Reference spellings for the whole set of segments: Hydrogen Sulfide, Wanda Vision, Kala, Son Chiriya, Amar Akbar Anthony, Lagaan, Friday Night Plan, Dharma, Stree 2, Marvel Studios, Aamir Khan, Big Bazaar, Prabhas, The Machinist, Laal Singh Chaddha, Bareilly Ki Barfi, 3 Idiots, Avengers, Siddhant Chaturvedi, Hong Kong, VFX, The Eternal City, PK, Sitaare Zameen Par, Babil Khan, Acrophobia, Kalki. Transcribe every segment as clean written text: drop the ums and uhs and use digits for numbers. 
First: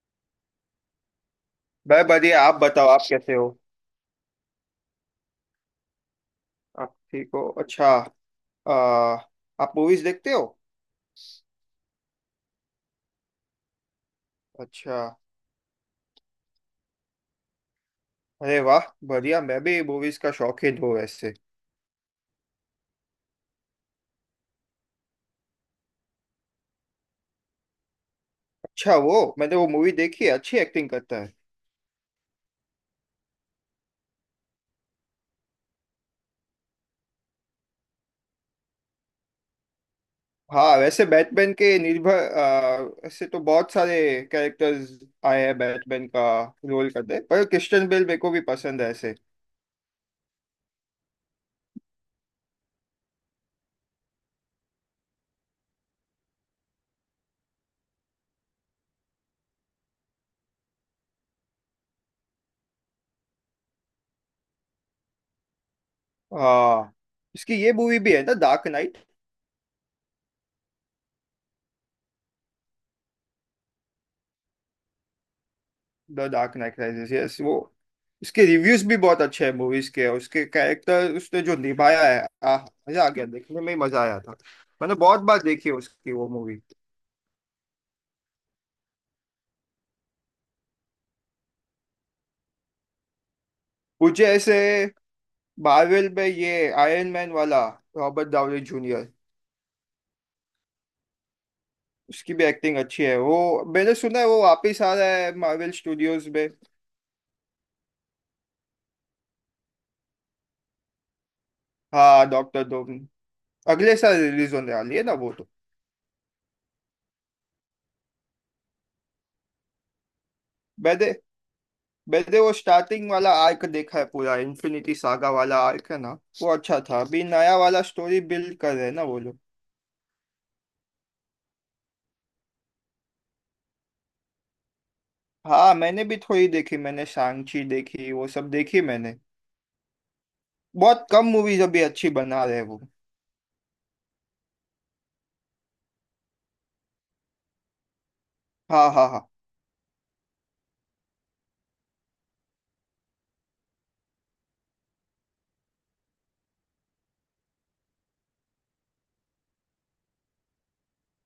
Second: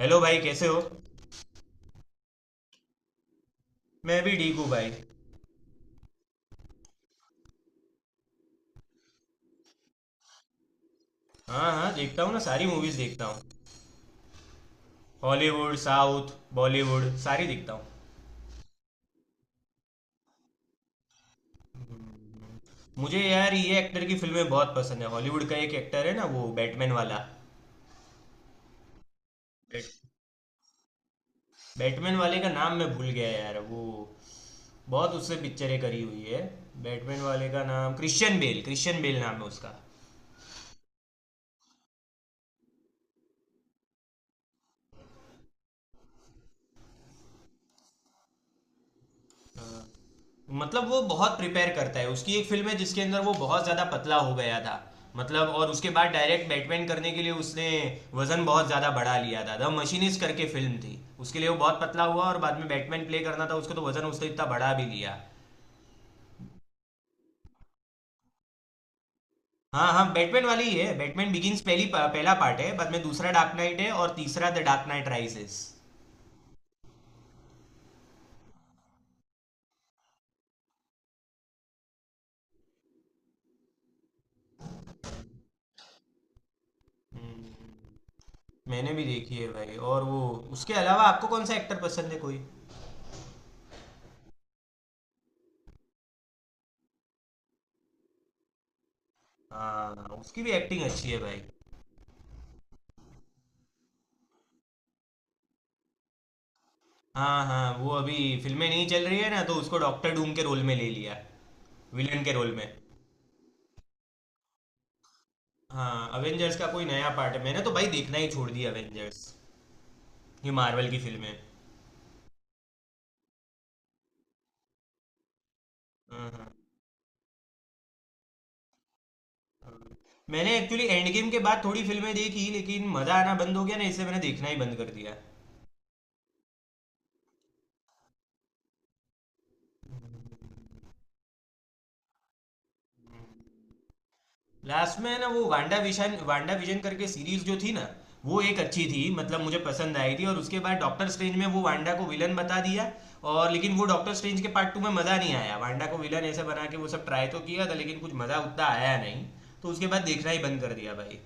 Hello भाई, कैसे हो? भाई बढ़िया। आप बताओ, आप कैसे हो। मैं भी ठीक हूँ भाई। आप ठीक हो, अच्छा। आ, आप मूवीज देखते हो। हाँ हाँ, देखता हूँ ना, सारी मूवीज़ देखता हूँ। अच्छा। हॉलीवुड, साउथ, बॉलीवुड सारी देखता हूँ। अरे वाह बढ़िया, मैं भी मूवीज का शौकीन हूँ वैसे। मुझे यार ये एक्टर की फिल्में बहुत पसंद है। हॉलीवुड का एक एक्टर है ना वो बैटमैन वाला। अच्छा, वो मैंने वो बैट, मूवी देखी है, अच्छी एक्टिंग करता है। बैटमैन वाले का नाम मैं भूल गया यार वो। बहुत उससे पिक्चरें करी हुई है। बैटमैन वाले का नाम क्रिश्चियन बेल, क्रिश्चियन बेल नाम है उसका। हाँ वैसे बैटमैन के निर्भर ऐसे तो बहुत सारे कैरेक्टर्स आए हैं बैटमैन का रोल करते, पर क्रिश्चियन बेल मेरे को भी पसंद है ऐसे। मतलब वो बहुत प्रिपेयर करता है, उसकी एक फिल्म है जिसके अंदर वो बहुत ज्यादा पतला हो गया था। मतलब, और उसके बाद डायरेक्ट बैटमैन करने के लिए उसने वजन बहुत ज्यादा बढ़ा लिया था। द मशीनिस्ट करके फिल्म थी, उसके लिए वो बहुत पतला हुआ और बाद में बैटमैन प्ले करना था उसको तो वजन उसने इतना बढ़ा भी लिया। हाँ इसकी ये मूवी भी है ना, डार्क नाइट। हाँ हाँ, बैटमैन वाली ही है। बैटमैन बिगिंस पहली पहला पार्ट है, बाद में दूसरा डार्क नाइट है और तीसरा the dark knight rises. The dark knight rises, yes वो। उसके रिव्यूज भी बहुत अच्छे हैं मूवीज के, और उसके कैरेक्टर उसने जो निभाया है। आह मजा आ गया, देखने में ही मजा आया था। मैंने बहुत बार देखी है उसकी वो मूवी। मैंने भी देखी है भाई। और वो, उसके अलावा आपको कौन सा एक्टर पसंद है कोई? मुझे ऐसे मार्वल में ये आयरन मैन वाला, रॉबर्ट डाउनी जूनियर। हाँ, उसकी भी एक्टिंग अच्छी है भाई। उसकी भी एक्टिंग अच्छी है, वो मैंने सुना है वो वापिस आ रहा है मार्वल स्टूडियोज में। हाँ हाँ, वो अभी फिल्में नहीं चल रही है ना तो उसको डॉक्टर डूम के रोल में ले लिया, विलन हाँ के रोल डॉक्टर में। डूम अगले साल रिलीज होने वाली है ना वो तो। हाँ, अवेंजर्स का कोई नया पार्ट है। मैंने तो भाई देखना ही छोड़ दिया अवेंजर्स, ये मार्वल की मैंने फिल्में। वैसे वो स्टार्टिंग वाला आर्क देखा है पूरा, इन्फिनिटी सागा वाला आर्क है ना। हाँ, वो हाँ। अच्छा था, अभी नया वाला स्टोरी बिल्ड कर रहे हैं ना वो लोग। मैंने एक्चुअली एंड गेम के बाद थोड़ी फिल्में देखी लेकिन मज़ा आना बंद हो गया ना, इससे मैंने देखना ही बंद कर दिया। हाँ, मैंने भी थोड़ी देखी, मैंने सांची देखी, वो सब देखी मैंने। बहुत कम मूवीज अभी अच्छी बना रहे हैं वो। लास्ट में ना वो वांडा विशन, वांडा विजन करके सीरीज जो थी ना, वो एक अच्छी हाँ थी, हाँ हाँ। मतलब मुझे पसंद आई थी। और उसके बाद डॉक्टर स्ट्रेंज में वो वांडा को विलन बता दिया। और लेकिन वो डॉक्टर स्ट्रेंज के पार्ट 2 में मज़ा नहीं आया, वांडा को विलन ऐसे बना के वो सब ट्राई तो किया था लेकिन कुछ मज़ा उतना आया नहीं। तो उसके बाद देखना ही बंद कर दिया भाई।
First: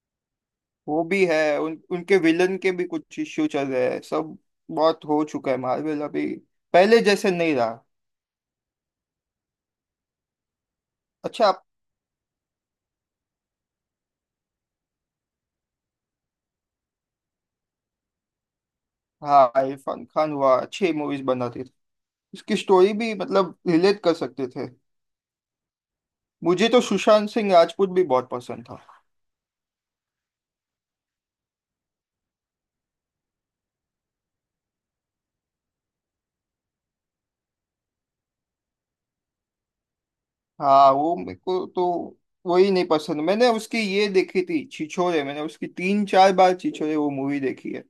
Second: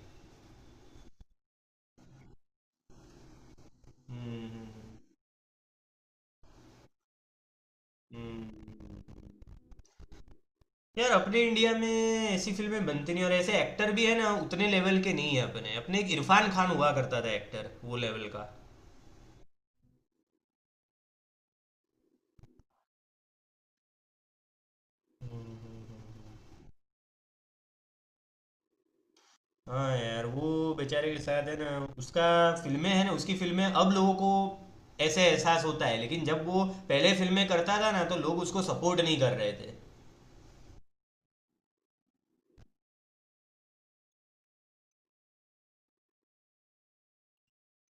वो भी है, उन उनके विलन के भी कुछ इश्यू चल रहे हैं सब। हम्म, बहुत हो चुका है मार्वल अभी, पहले जैसे नहीं रहा। हम्म। यार अपने अच्छा। इंडिया में ऐसी फिल्में बनती नहीं, और ऐसे एक्टर भी है ना उतने लेवल के नहीं है अपने। अपने एक इरफान खान हुआ करता था एक्टर, वो लेवल का। हाँ इरफान खान हुआ, अच्छी मूवीज बनाते थे। उसकी स्टोरी भी मतलब रिलेट कर सकते थे। हम्म, हम्म, हम्म। मुझे तो सुशांत सिंह राजपूत भी बहुत पसंद था। हाँ यार वो बेचारे के साथ है ना। उसका फिल्में है ना, उसकी फिल्में अब लोगों को ऐसे एहसास होता है लेकिन जब वो पहले फिल्में करता था ना तो लोग उसको सपोर्ट नहीं कर रहे थे। हाँ वो मेरे को तो वही नहीं पसंद, मैंने उसकी ये देखी थी छिछोरे, मैंने उसकी 3 4 बार छिछोरे वो मूवी देखी है।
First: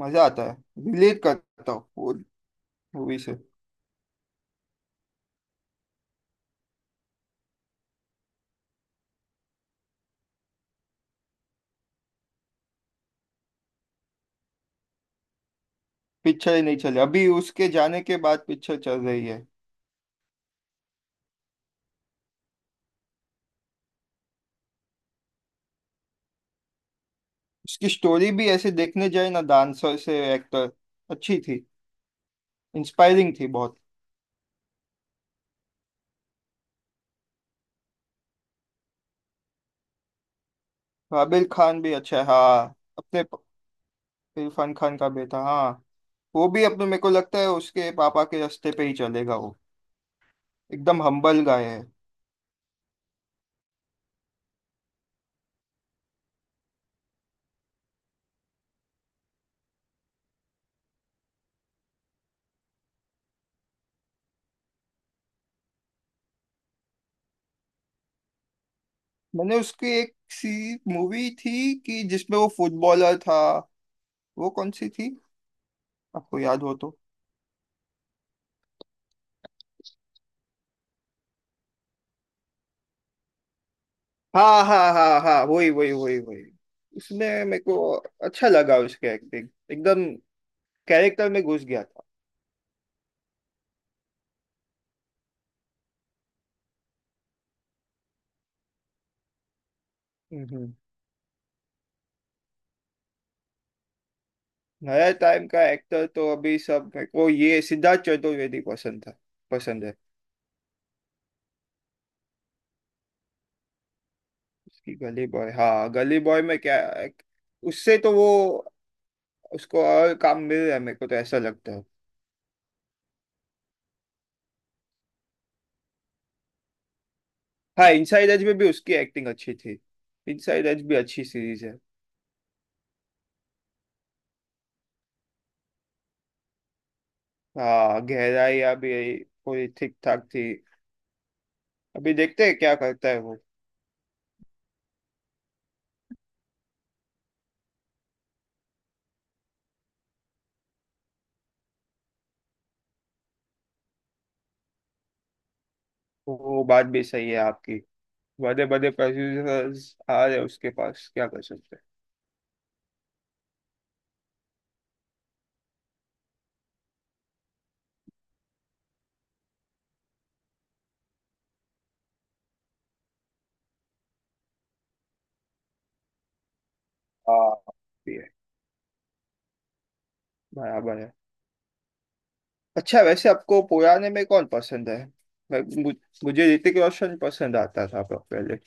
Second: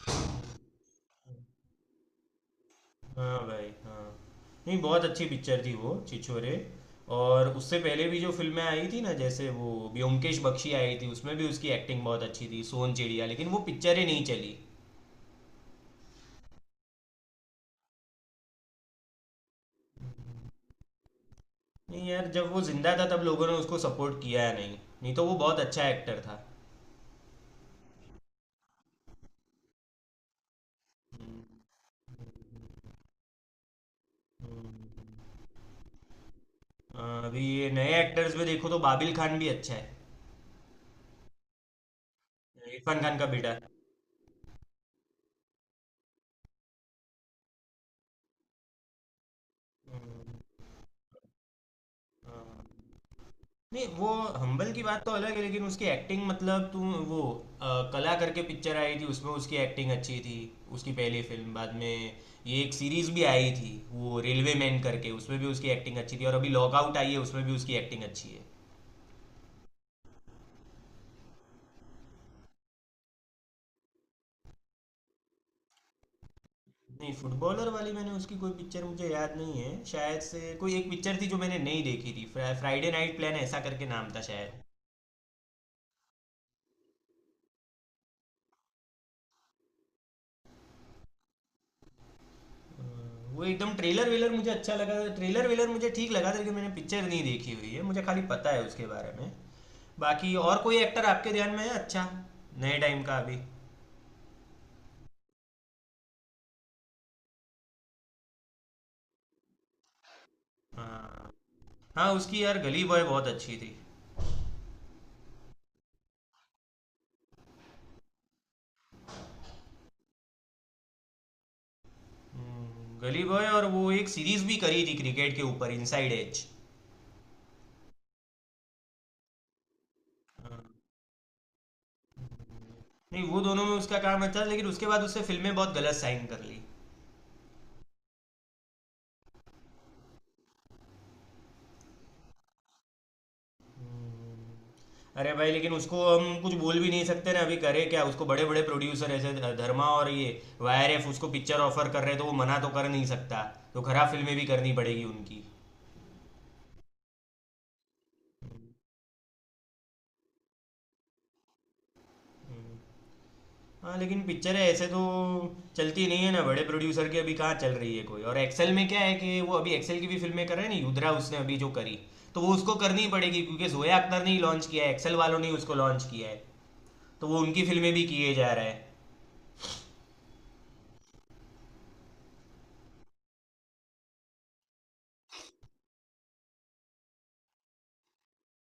मजा आता है, रिलेट करता हूँ वो मूवी से। हाँ भाई, हाँ। नहीं, बहुत अच्छी पिक्चर थी वो छिछोरे। और उससे पहले भी जो फिल्में आई थी ना, जैसे वो ब्योमकेश बख्शी आई थी उसमें भी उसकी एक्टिंग बहुत अच्छी थी, सोन चिड़िया। लेकिन वो पिक्चर ही नहीं चली। पिक्चर ही नहीं चली, अभी उसके जाने के बाद पिक्चर चल रही है। नहीं यार, जब वो जिंदा था तब लोगों ने उसको सपोर्ट किया नहीं। नहीं तो वो बहुत अच्छा एक्टर था। उसकी स्टोरी भी ऐसे देखने जाए ना, डांसर से एक्टर, अच्छी थी, इंस्पायरिंग थी बहुत। हम्म। अ, अभी ये नए एक्टर्स में देखो तो बाबिल खान भी अच्छा है। आबिर खान भी अच्छा है, हाँ इरफान खान अपने का बेटा। इरफान खान का बेटा हाँ। वो भी अपने मेरे को लगता है उसके पापा के रास्ते पे ही चलेगा वो, हम्म, एकदम हम्बल गाय है। हाँ। नहीं वो, हम्बल की बात तो अलग है लेकिन उसकी एक्टिंग, मतलब तुम वो कला करके पिक्चर आई थी उसमें उसकी एक्टिंग अच्छी थी। उसकी पहली फिल्म। बाद में ये एक सीरीज भी आई थी वो रेलवे मैन करके, उसमें भी उसकी एक्टिंग अच्छी थी। और अभी लॉकआउट आई है, उसमें भी उसकी एक्टिंग अच्छी है। मैंने उसकी एक सी मूवी थी कि जिसमें वो फुटबॉलर था, वो कौन सी थी आपको याद हो तो। नहीं, फुटबॉलर वाली मैंने उसकी कोई पिक्चर मुझे याद नहीं है। शायद से कोई एक पिक्चर थी जो मैंने नहीं देखी थी, फ्राइडे नाइट प्लान ऐसा करके नाम था शायद। हाँ हाँ हाँ हाँ, वही वही वही वही। उसमें मेरे को अच्छा लगा उसके एक्टिंग, एकदम कैरेक्टर में घुस गया था। वो एकदम ट्रेलर वेलर मुझे अच्छा लगा था, ट्रेलर वेलर मुझे ठीक लगा था लेकिन मैंने पिक्चर नहीं देखी हुई है, मुझे खाली पता है उसके बारे में। बाकी और हम्म। कोई एक्टर आपके ध्यान में है अच्छा, नए टाइम का अभी? नया टाइम का एक्टर तो अभी सब मेरे को ये सिद्धार्थ चतुर्वेदी पसंद था, पसंद है। हाँ हाँ, उसकी यार गली बॉय बहुत अच्छी थी। उसकी गली बॉय, हाँ गली बॉय में क्या, उससे तो वो उसको और काम मिल रहा है मेरे को तो ऐसा लगता है। गली बॉय और वो एक सीरीज भी करी थी क्रिकेट के ऊपर, इनसाइड एज। हाँ इनसाइड एज में भी उसकी एक्टिंग अच्छी थी, इनसाइड एज भी अच्छी सीरीज है। नहीं वो दोनों में उसका काम अच्छा था लेकिन उसके बाद उसने फिल्में बहुत गलत साइन कर ली। हाँ गहराइयाँ भी पूरी ठीक ठाक थी, अभी देखते हैं क्या करता है वो। हम्म। अरे भाई लेकिन उसको हम कुछ बोल भी नहीं सकते ना, अभी करे क्या, उसको बड़े बड़े प्रोड्यूसर ऐसे धर्मा और ये वाईआरएफ उसको पिक्चर ऑफर कर रहे हैं तो वो मना तो कर नहीं सकता। तो खराब फिल्में भी करनी पड़ेगी उनकी। वो बात भी सही है आपकी, बड़े बड़े प्रोड्यूसर्स आ रहे हैं उसके पास, क्या कर सकते हैं। हम्म। हाँ लेकिन पिक्चर है ऐसे तो चलती नहीं है ना, बड़े प्रोड्यूसर की अभी कहाँ चल रही है कोई? और एक्सेल में क्या है कि वो अभी एक्सेल की भी फिल्में कर रहे हैं ना, युद्रा उसने अभी जो करी। तो वो उसको करनी पड़ेगी क्योंकि जोया अख्तर ने ही लॉन्च किया है, एक्सेल वालों ने ही उसको लॉन्च किया है, तो वो हाँ उनकी फिल्में भी भी है, किए जा रहा है। बराबर है। अच्छा वैसे आपको पुराने में कौन पसंद है? मैं- मु- मुझे ऋतिक रोशन पसंद आता था पहले।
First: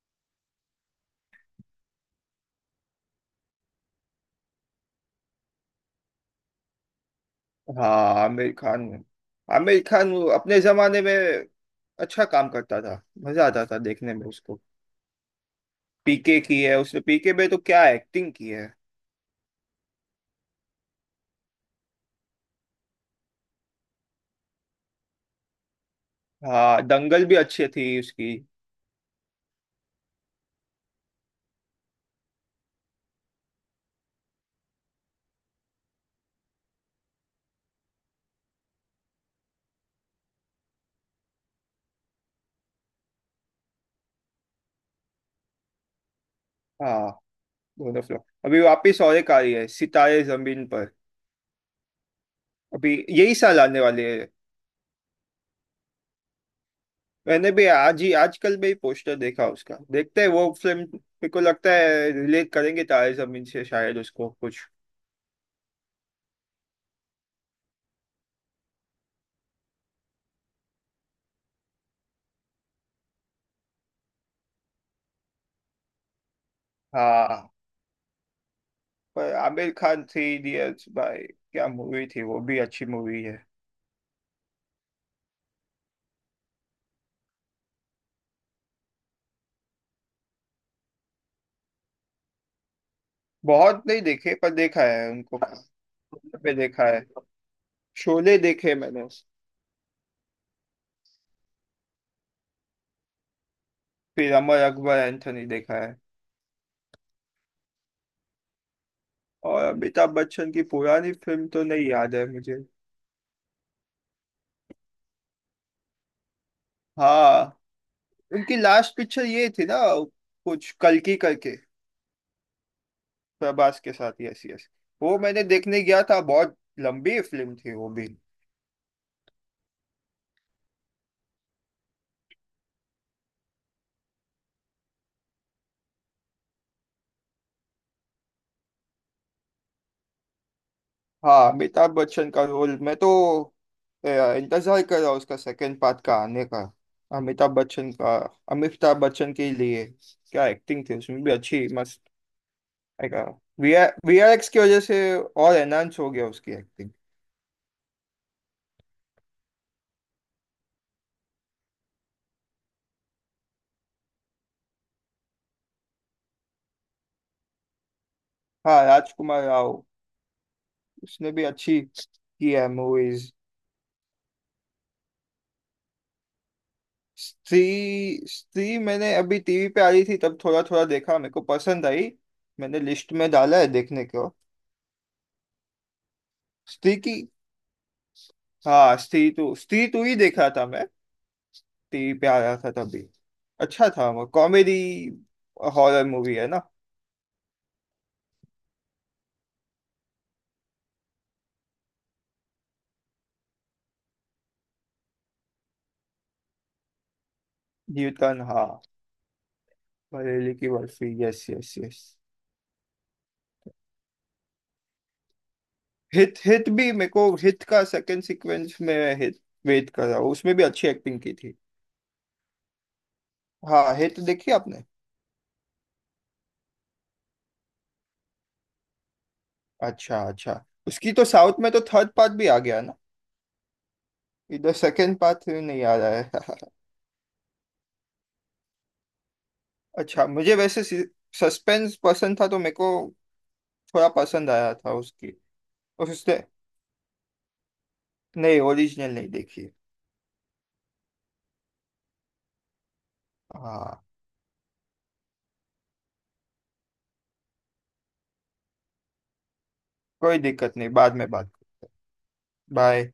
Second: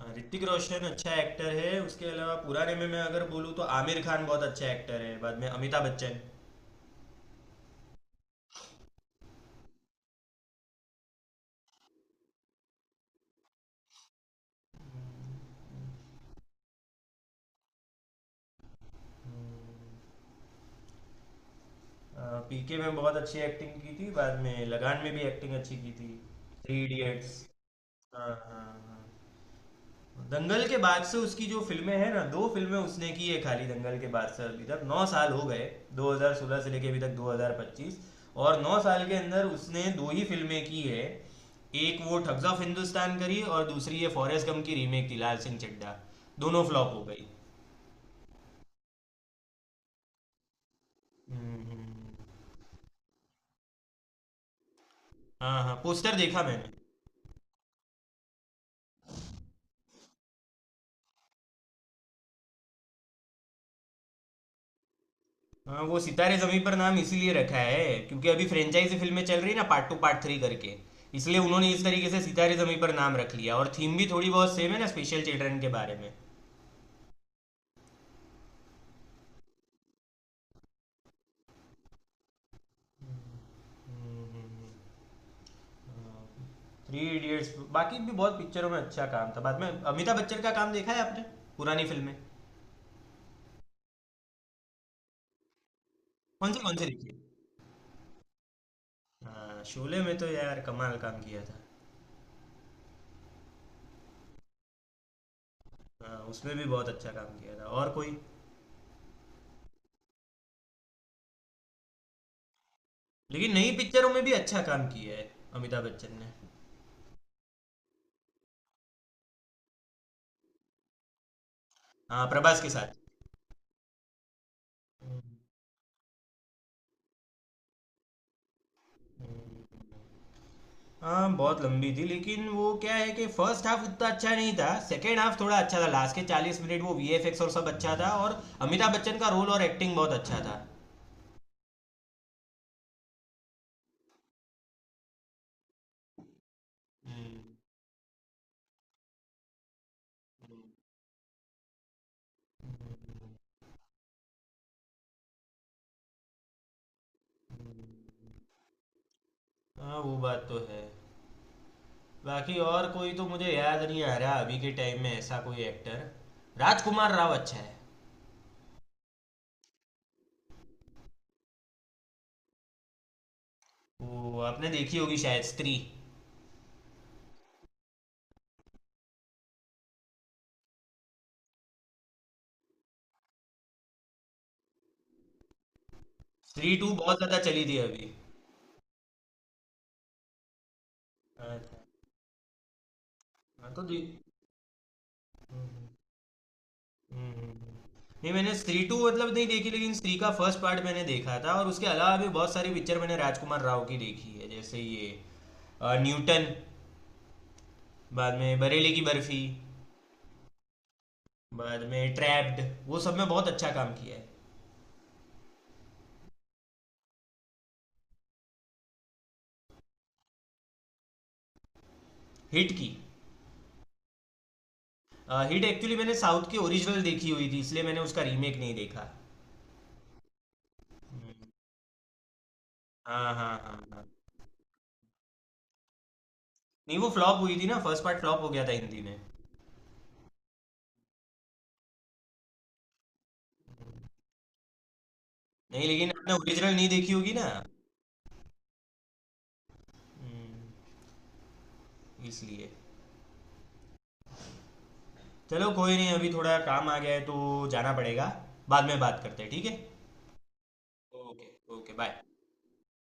हाँ, ऋतिक रोशन अच्छा एक्टर है। उसके अलावा पुराने में मैं अगर बोलूँ तो आमिर खान बहुत अच्छा एक्टर है, बाद में अमिताभ बच्चन। हाँ आमिर खान, आमिर खान वो अपने जमाने में अच्छा काम करता था, मजा आता था देखने में उसको। पीके की है उसने, पीके में तो क्या एक्टिंग की है। हम्म, पीके में बहुत अच्छी एक्टिंग की थी, बाद में लगान में भी एक्टिंग अच्छी की थी। हाँ थ्री दंगल भी इडियट्स। अच्छी थी हाँ उसकी। हाँ हाँ, दंगल के बाद से उसकी जो फिल्में हैं ना, दो फिल्में उसने की है खाली दंगल के बाद से अभी तक। 9 साल हो गए, 2016 से लेके अभी तक 2025, और 9 साल के अंदर उसने दो ही फिल्में की है। एक वो ठग्स ऑफ हिंदुस्तान करी और दूसरी ये फॉरेस्ट गम की रीमेक थी लाल सिंह चड्ढा। दोनों फ्लॉप हो हाँ गई। दोनों फिल्म, अभी वापिस और एक आ रही है सितारे जमीन पर, हम्म, हम्म, हम्म। अभी यही साल आने वाली है। हाँ हाँ, पोस्टर देखा मैंने। मैंने भी आज ही आजकल में ही पोस्टर देखा उसका, देखते हैं वो फिल्म, मेरे को लगता है रिलेट करेंगे तारे जमीन से शायद उसको कुछ। हाँ वो सितारे जमी पर नाम इसीलिए रखा है क्योंकि अभी फ्रेंचाइजी फिल्में चल रही है ना, पार्ट 2 पार्ट 3 करके, इसलिए उन्होंने इस तरीके से सितारे जमी पर नाम रख लिया। और थीम भी थोड़ी बहुत सेम है ना, स्पेशल चिल्ड्रन के बारे में। हाँ पर आमिर खान थ्री इडियट्स भाई, क्या मूवी थी, वो भी अच्छी मूवी है। थ्री इडियट्स, बाकी भी बहुत पिक्चरों में अच्छा काम था। बाद में अमिताभ बच्चन का काम देखा है आपने, पुरानी फिल्में? बहुत नहीं देखे पर देखा है उनको, पे कौन सी देखा है। देखी है? शोले देखे मैंने, हाँ, शोले में तो यार कमाल काम किया था। फिर अमर अकबर एंथोनी देखा है। हाँ, उसमें भी बहुत अच्छा काम किया था। और कोई, और अमिताभ बच्चन की पुरानी फिल्म तो नहीं याद है मुझे। लेकिन नई पिक्चरों में भी अच्छा काम किया है अमिताभ बच्चन ने। हाँ उनकी लास्ट पिक्चर ये थी ना, कुछ कल्कि करके। हाँ, प्रभास के साथ। प्रभास के साथ, यस यस। वो मैंने देखने गया था, बहुत लंबी फिल्म थी वो भी। हाँ बहुत लंबी थी लेकिन वो क्या है कि फर्स्ट हाफ उतना अच्छा नहीं था, सेकेंड हाफ थोड़ा अच्छा था, लास्ट के 40 मिनट वो वीएफएक्स और सब अच्छा था और अमिताभ बच्चन का रोल और एक्टिंग बहुत अच्छा था। हाँ अमिताभ बच्चन का रोल, मैं तो इंतजार कर रहा हूँ उसका सेकंड पार्ट का आने का। अमिताभ हम्म, बच्चन का, अमिताभ बच्चन के लिए क्या एक्टिंग थी उसमें, भी अच्छी मस्त। वीआरएक्स की वजह से और एनहांस हो गया उसकी एक्टिंग। हाँ वो बात तो है। बाकी और कोई तो मुझे याद नहीं आ रहा अभी के टाइम में, ऐसा कोई एक्टर। राजकुमार राव अच्छा है, हाँ राजकुमार राव, उसने भी अच्छी की है मूवीज। वो आपने देखी होगी शायद, स्त्री। स्त्री, स्त्री मैंने अभी टीवी पे आ रही थी तब थोड़ा थोड़ा देखा, मेरे को पसंद आई, मैंने लिस्ट में डाला है देखने को। स्त्री 2 स्त्री बहुत की, ज़्यादा चली थी अभी। हाँ स्त्री टू, स्त्री टू ही देख रहा था मैं, अच्छा। टीवी पे आ रहा था तभी, हाँ तो अच्छा था वो। कॉमेडी हम्म, हॉरर मूवी है ना। हम्म, नहीं मैंने स्त्री 2 मतलब नहीं देखी लेकिन स्त्री का फर्स्ट पार्ट मैंने देखा था। और उसके अलावा भी बहुत सारी पिक्चर मैंने राजकुमार राव की देखी है जैसे ये न्यूटन, बाद न्यूटन में हाँ। बरेली की बर्फी, बरेली की बर्फी, यस यस बाद यस। में ट्रैप्ड, वो सब में बहुत अच्छा काम किया है। हित, हित भी मेरे को, हित का सेकंड सीक्वेंस में हित वेट कर रहा हूँ, उसमें भी अच्छी एक्टिंग की थी। हिट की हाँ हित देखी आपने? हिट एक्चुअली मैंने साउथ की ओरिजिनल देखी हुई थी इसलिए मैंने उसका रीमेक नहीं देखा। अच्छा अच्छा। उसकी तो हम्म, साउथ में तो थर्ड पार्ट भी आ गया ना, हाँ हाँ हाँ हाँ। इधर सेकंड पार्ट नहीं आ रहा है। नहीं वो फ्लॉप हुई थी ना, फर्स्ट पार्ट फ्लॉप हो गया था हिंदी में। अच्छा मुझे वैसे सस्पेंस पसंद था तो मेरे को थोड़ा पसंद आया था उसकी। नहीं लेकिन और आपने उसने, ओरिजिनल नहीं देखी होगी ना। नहीं ओरिजिनल नहीं देखी। हम्म, इसलिए। हाँ, चलो कोई नहीं, अभी थोड़ा काम आ गया है तो जाना पड़ेगा, बाद में बात करते हैं, ठीक है? कोई दिक्कत नहीं, बाद में ओके। बात। Okay, bye. बाय।